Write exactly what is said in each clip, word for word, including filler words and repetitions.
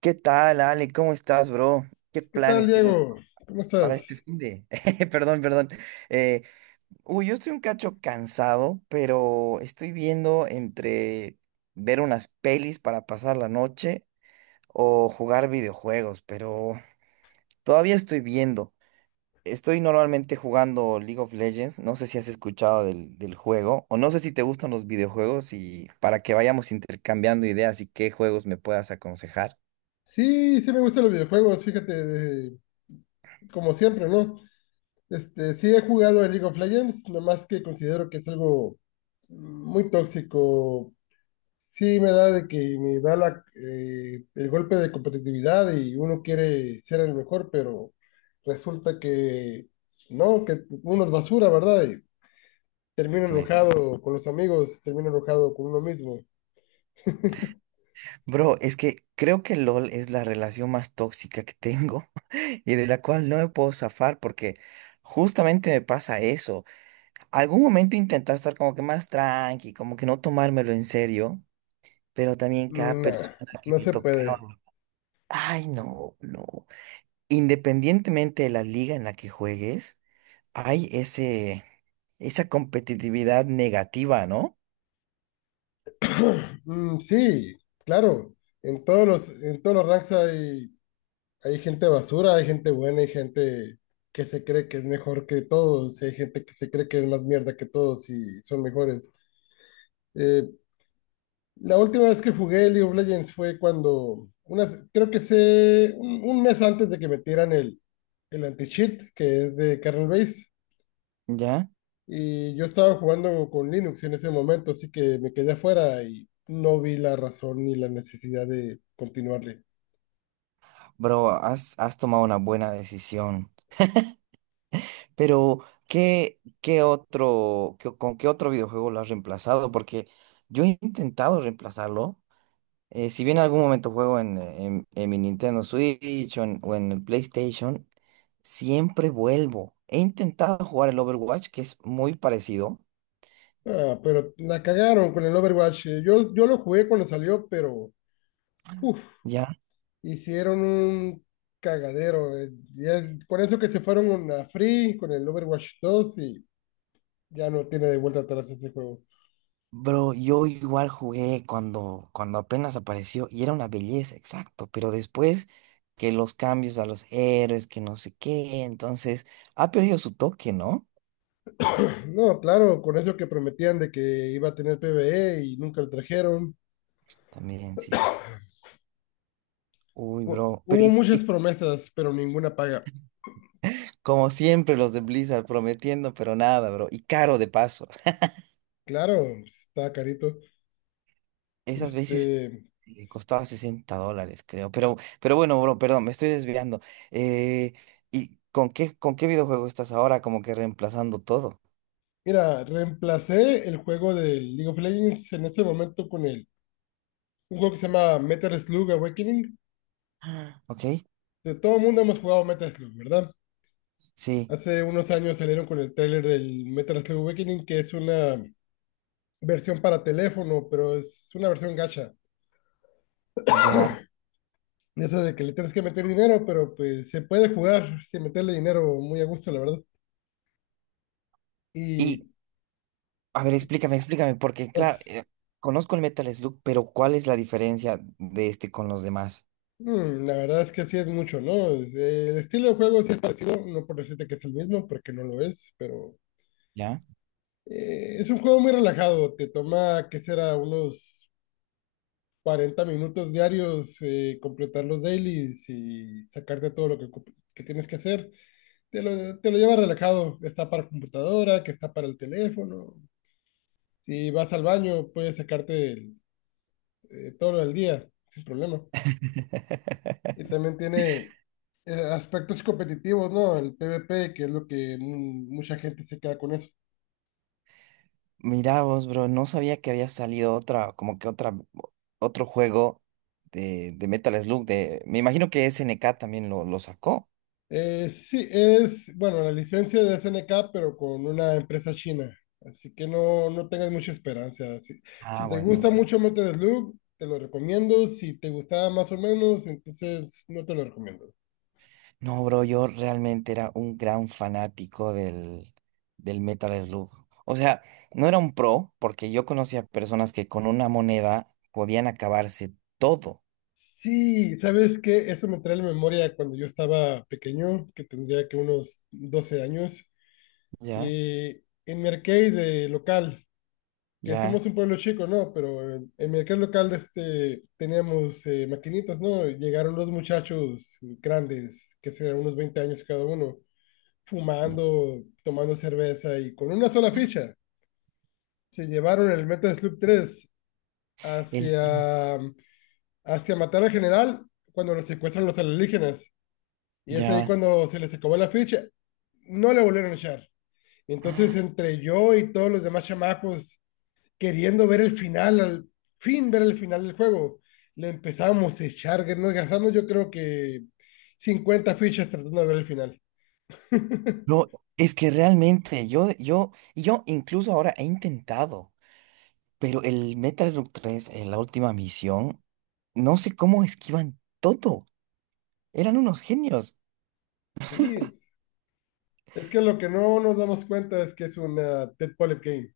¿Qué tal, Ale? ¿Cómo estás, bro? ¿Qué ¿Qué tal, planes tienes Diego? ¿Cómo estás? para este fin de? Perdón, perdón. Eh, uy, yo estoy un cacho cansado, pero estoy viendo entre ver unas pelis para pasar la noche o jugar videojuegos, pero todavía estoy viendo. Estoy normalmente jugando League of Legends. No sé si has escuchado del, del juego o no sé si te gustan los videojuegos y para que vayamos intercambiando ideas y qué juegos me puedas aconsejar. Sí, sí me gustan los videojuegos, fíjate, de- como siempre, ¿no? Este, sí he jugado a League of Legends, nomás que considero que es algo muy tóxico. Sí me da de que me da la, eh, el golpe de competitividad y uno quiere ser el mejor, pero resulta que no, que uno es basura, ¿verdad? Y termino Sí. enojado con los amigos, termino enojado con uno mismo. Bro, es que creo que L O L es la relación más tóxica que tengo y de la cual no me puedo zafar porque justamente me pasa eso. Algún momento intenté estar como que más tranqui, como que no tomármelo en serio, pero también cada Nah, persona que no me se tocaba, puede. ay no, no. Independientemente de la liga en la que juegues, hay ese, esa competitividad negativa, ¿no? Mm, sí, claro. En todos los, en todos los ranks hay, hay gente basura, hay gente buena, hay gente que se cree que es mejor que todos, y hay gente que se cree que es más mierda que todos y son mejores. Eh, la última vez que jugué League of Legends fue cuando, unas, creo que sé, un, un mes antes de que metieran el, el anti-cheat, que es de kernel base, ¿Ya? y yo estaba jugando con Linux en ese momento, así que me quedé afuera y no vi la razón ni la necesidad de continuarle. Bro, has, has tomado una buena decisión. Pero, ¿qué, qué otro, qué- ¿con qué otro videojuego lo has reemplazado? Porque yo he intentado reemplazarlo. Eh, si bien en algún momento juego en, en- en mi Nintendo Switch o en, o en el PlayStation, siempre vuelvo. He intentado jugar el Overwatch, que es muy parecido. Ah, pero la cagaron con el Overwatch. Eh, Yo, yo lo jugué cuando salió, pero uf, ¿Ya? hicieron un cagadero. Eh, ya- con eso que se fueron a Free con el Overwatch dos y ya no tiene de vuelta atrás ese juego. Bro, yo igual jugué cuando, cuando apenas apareció y era una belleza, exacto. Pero después que los cambios a los héroes, que no sé qué, entonces ha perdido su toque, ¿no? No, claro, con eso que prometían de que iba a tener PvE y nunca lo trajeron. También, cierto. Uy, Hu- bro. Pero Hubo y, muchas y promesas, pero ninguna paga. Como siempre, los de Blizzard prometiendo, pero nada, bro. Y caro de paso. Claro, está carito. Esas veces Este, eh, costaba sesenta dólares, creo. Pero, pero bueno, bro, perdón, me estoy desviando. Eh, ¿Y con qué, con qué videojuego estás ahora? Como que reemplazando todo. mira, reemplacé el juego del League of Legends en ese momento con el un juego que se llama Metal Slug Awakening. Ah, ¿ok? De todo el mundo hemos jugado Metal Slug, ¿verdad? Sí, Hace unos años salieron con el tráiler del Metal Slug Awakening, que es una versión para teléfono, pero es una versión gacha. ya. De esa de que le tienes que meter dinero, pero pues se puede jugar sin meterle dinero muy a gusto, la verdad. Y Y, a ver, explícame, explícame, porque, claro, pues eh, conozco el Metal Slug, pero ¿cuál es la diferencia de este con los demás? mm, la verdad es que sí es mucho, ¿no? Es- eh, El estilo de juego sí es parecido, no por decirte que es el mismo, porque no lo es, pero ¿Ya? eh, es un juego muy relajado. Te toma, ¿qué será? Unos cuarenta minutos diarios, eh, completar los dailies y sacarte todo lo que, ocup- que tienes que hacer. Te lo, te lo llevas relajado, está para computadora, que está para el teléfono. Si vas al baño, puedes sacarte el- eh, todo lo del día, sin problema. Y también tiene eh, aspectos competitivos, ¿no? El PvP, que es lo que mu- mucha gente se queda con eso. Mirá vos, bro, no sabía que había salido otra, como que otra, otro juego de, de Metal Slug, de, me imagino que S N K también lo, lo sacó. Eh, sí, es, bueno, la licencia de S N K, pero con una empresa china. Así que no, no tengas mucha esperanza. Si, si Ah, te bueno, gusta bueno. mucho Metal Slug, te lo recomiendo. Si te gustaba más o menos, entonces no te lo recomiendo. No, bro, yo realmente era un gran fanático del, del Metal Slug. O sea, no era un pro, porque yo conocía personas que con una moneda podían acabarse todo. Sí, ¿sabes qué? Eso me trae a la memoria cuando yo estaba pequeño, que tendría que unos doce años. Ya, eh, En mi arcade eh, local, que ya, somos un pueblo chico, ¿no? Pero en el mercado local este, teníamos eh, maquinitas, ¿no? Y llegaron los muchachos grandes, que serán unos veinte años cada uno, ya. fumando, tomando cerveza y con una sola ficha. Se llevaron el Metal Slug tres El, hacia, hacia matar al general cuando lo secuestran los alienígenas. Y es ahí ya. cuando se les acabó la ficha. No le volvieron a echar. Entonces, Ah, entre yo y todos los demás chamacos, queriendo ver el final, al fin ver el final del juego. Le empezamos a echar, que nos gastamos yo creo que cincuenta fichas tratando de ver el final. no, es que realmente yo, yo, y yo incluso ahora he intentado. Pero el Metal Slug tres en la última misión, no sé cómo esquivan todo. Eran unos genios. Sí, es que lo que no nos damos cuenta es que es una Dead Polyp Game.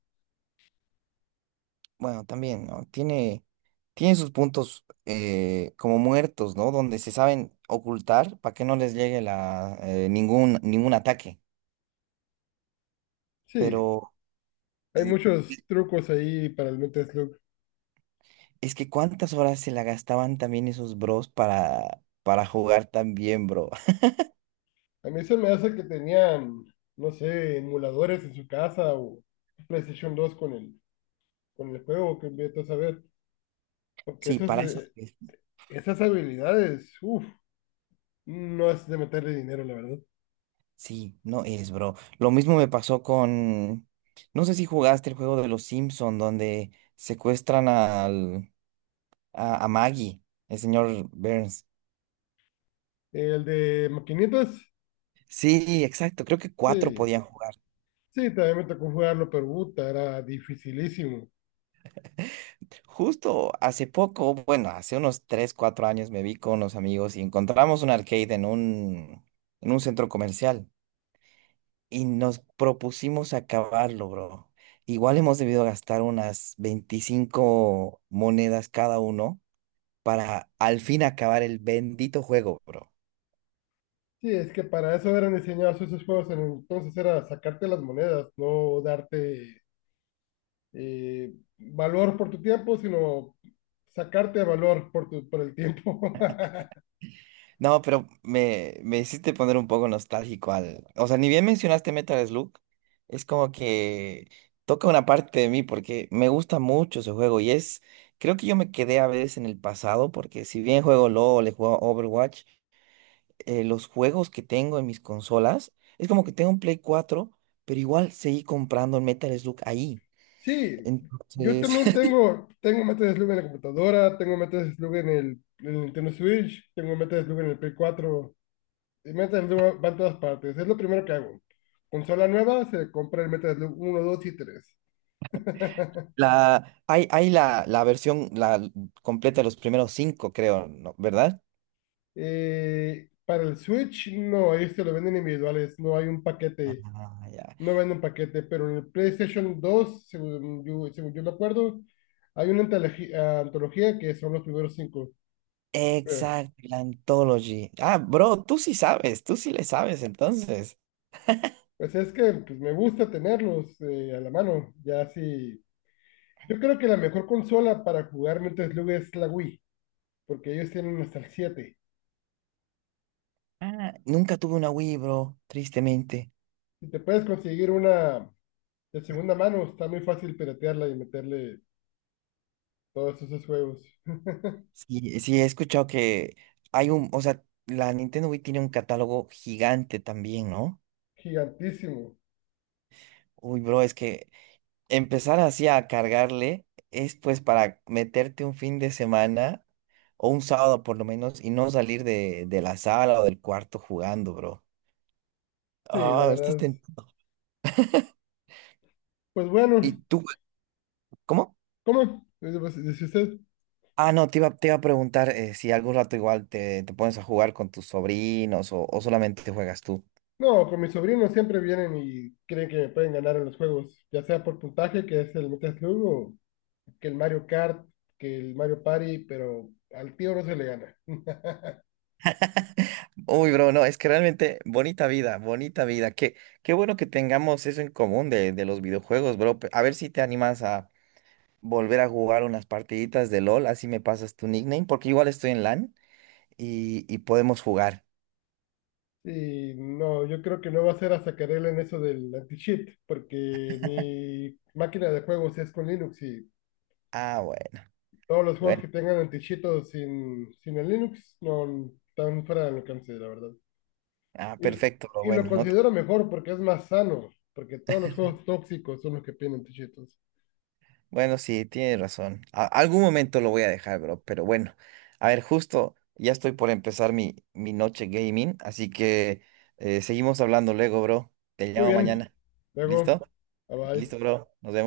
Bueno, también, ¿no? Tiene, tiene sus puntos eh, como muertos, ¿no? Donde se saben ocultar para que no les llegue la, eh, ningún, ningún ataque. Sí, Pero hay eh, muchos trucos ahí para el Metal Slug. es que cuántas horas se la gastaban también esos bros para, para jugar tan bien, bro. A mí se me hace que tenían, no sé, emuladores en su casa o PlayStation dos con el, con el juego que inviertes a ver. Porque Sí, esas, para esas. eh, esas habilidades, uff, no es de meterle dinero, la verdad. Sí, no es, bro. Lo mismo me pasó con, no sé si jugaste el juego de los Simpson donde secuestran al, a, a Maggie, el señor Burns. El de maquinitas, Sí, exacto, creo que cuatro sí. podían jugar. Sí, también me tocó jugarlo, pero puta, era dificilísimo. Justo hace poco, bueno, hace unos tres, cuatro años me vi con unos amigos y encontramos un arcade en un, en un centro comercial y nos propusimos acabarlo, bro. Igual hemos debido gastar unas veinticinco monedas cada uno para al fin acabar el bendito juego, bro. Sí, es que para eso eran diseñados esos juegos en el entonces, era sacarte las monedas, no darte eh, valor por tu tiempo, sino sacarte valor por, tu, por el tiempo. No, pero me, me hiciste poner un poco nostálgico al... O sea, ni bien mencionaste Metal Slug, es como que toca una parte de mí porque me gusta mucho ese juego y es... Creo que yo me quedé a veces en el pasado porque si bien juego L O L, le juego Overwatch, eh, los juegos que tengo en mis consolas, es como que tengo un Play cuatro, pero igual seguí comprando el Metal Slug ahí. Sí, yo Entonces... también tengo, tengo Metal Slug en la computadora, tengo Metal Slug en el, en el Nintendo Switch, tengo Metal Slug en el Play cuatro. El Metal Slug va en todas partes. Es lo primero que hago. Consola nueva, se compra el Metal Slug uno, dos y tres. La, hay hay la, la versión la completa de los primeros cinco, creo, ¿no? ¿Verdad? Eh, para el Switch, no, ellos se lo venden individuales. No hay un paquete. Ah, ya. No venden paquete. Pero en el PlayStation dos, según yo, según yo me acuerdo, hay una antologi- antología que son los primeros cinco. Eh, Exacto, la Anthology. Ah, bro, tú sí sabes, tú sí le sabes, entonces. Pues es que pues, me gusta tenerlos eh, a la mano. Ya sí. Yo creo que la mejor consola para jugar Metal Slug es la Wii, porque ellos tienen hasta el siete. Ah, nunca tuve una Wii, bro, tristemente. Si te puedes conseguir una de segunda mano, está muy fácil piratearla y meterle todos esos juegos. Sí, sí, he escuchado que hay un, o sea, la Nintendo Wii tiene un catálogo gigante también, ¿no? Gigantísimo. Uy, bro, es que empezar así a cargarle es pues para meterte un fin de semana o un sábado por lo menos y no salir de, de la sala o del cuarto jugando, bro. Sí, la Ah, verdad. estás es- tentado. Pues ¿Y bueno, tú? ¿Cómo? ¿cómo? Dice pues, dice usted. Ah, no, te iba, te iba a preguntar eh, si algún rato igual te, te pones a jugar con tus sobrinos o, o solamente juegas tú. No, con mis sobrinos siempre vienen y creen que me pueden ganar en los juegos, ya sea por puntaje, que es el Metal Slug, o que el Mario Kart, que el Mario Party, pero al tío no se le gana. Uy, bro, no, es que realmente bonita vida, bonita vida. Qué, qué bueno que tengamos eso en común de, de los videojuegos, bro. A ver si te animas a volver a jugar unas partiditas de L O L, así me pasas tu nickname, porque igual estoy en L A N y, y podemos jugar. Y no, yo creo que no va a ser hasta que arreglen eso del anti-cheat, porque mi máquina de juegos es con Linux y Ah, bueno, todos los juegos bueno, que tengan antichito sin, sin el Linux no están fuera del alcance, la verdad. ah, Y, perfecto, lo y lo bueno, no, te- considero mejor porque es más sano, porque todos los juegos tóxicos son los que tienen antichitos. bueno, sí, tienes razón. A- algún momento lo voy a dejar, bro, pero bueno, a ver, justo ya estoy por empezar mi, mi noche gaming, así que eh, seguimos hablando luego, bro. Te Muy llamo bien, mañana. luego, ¿Listo? bye bye. Listo, bro. Nos vemos.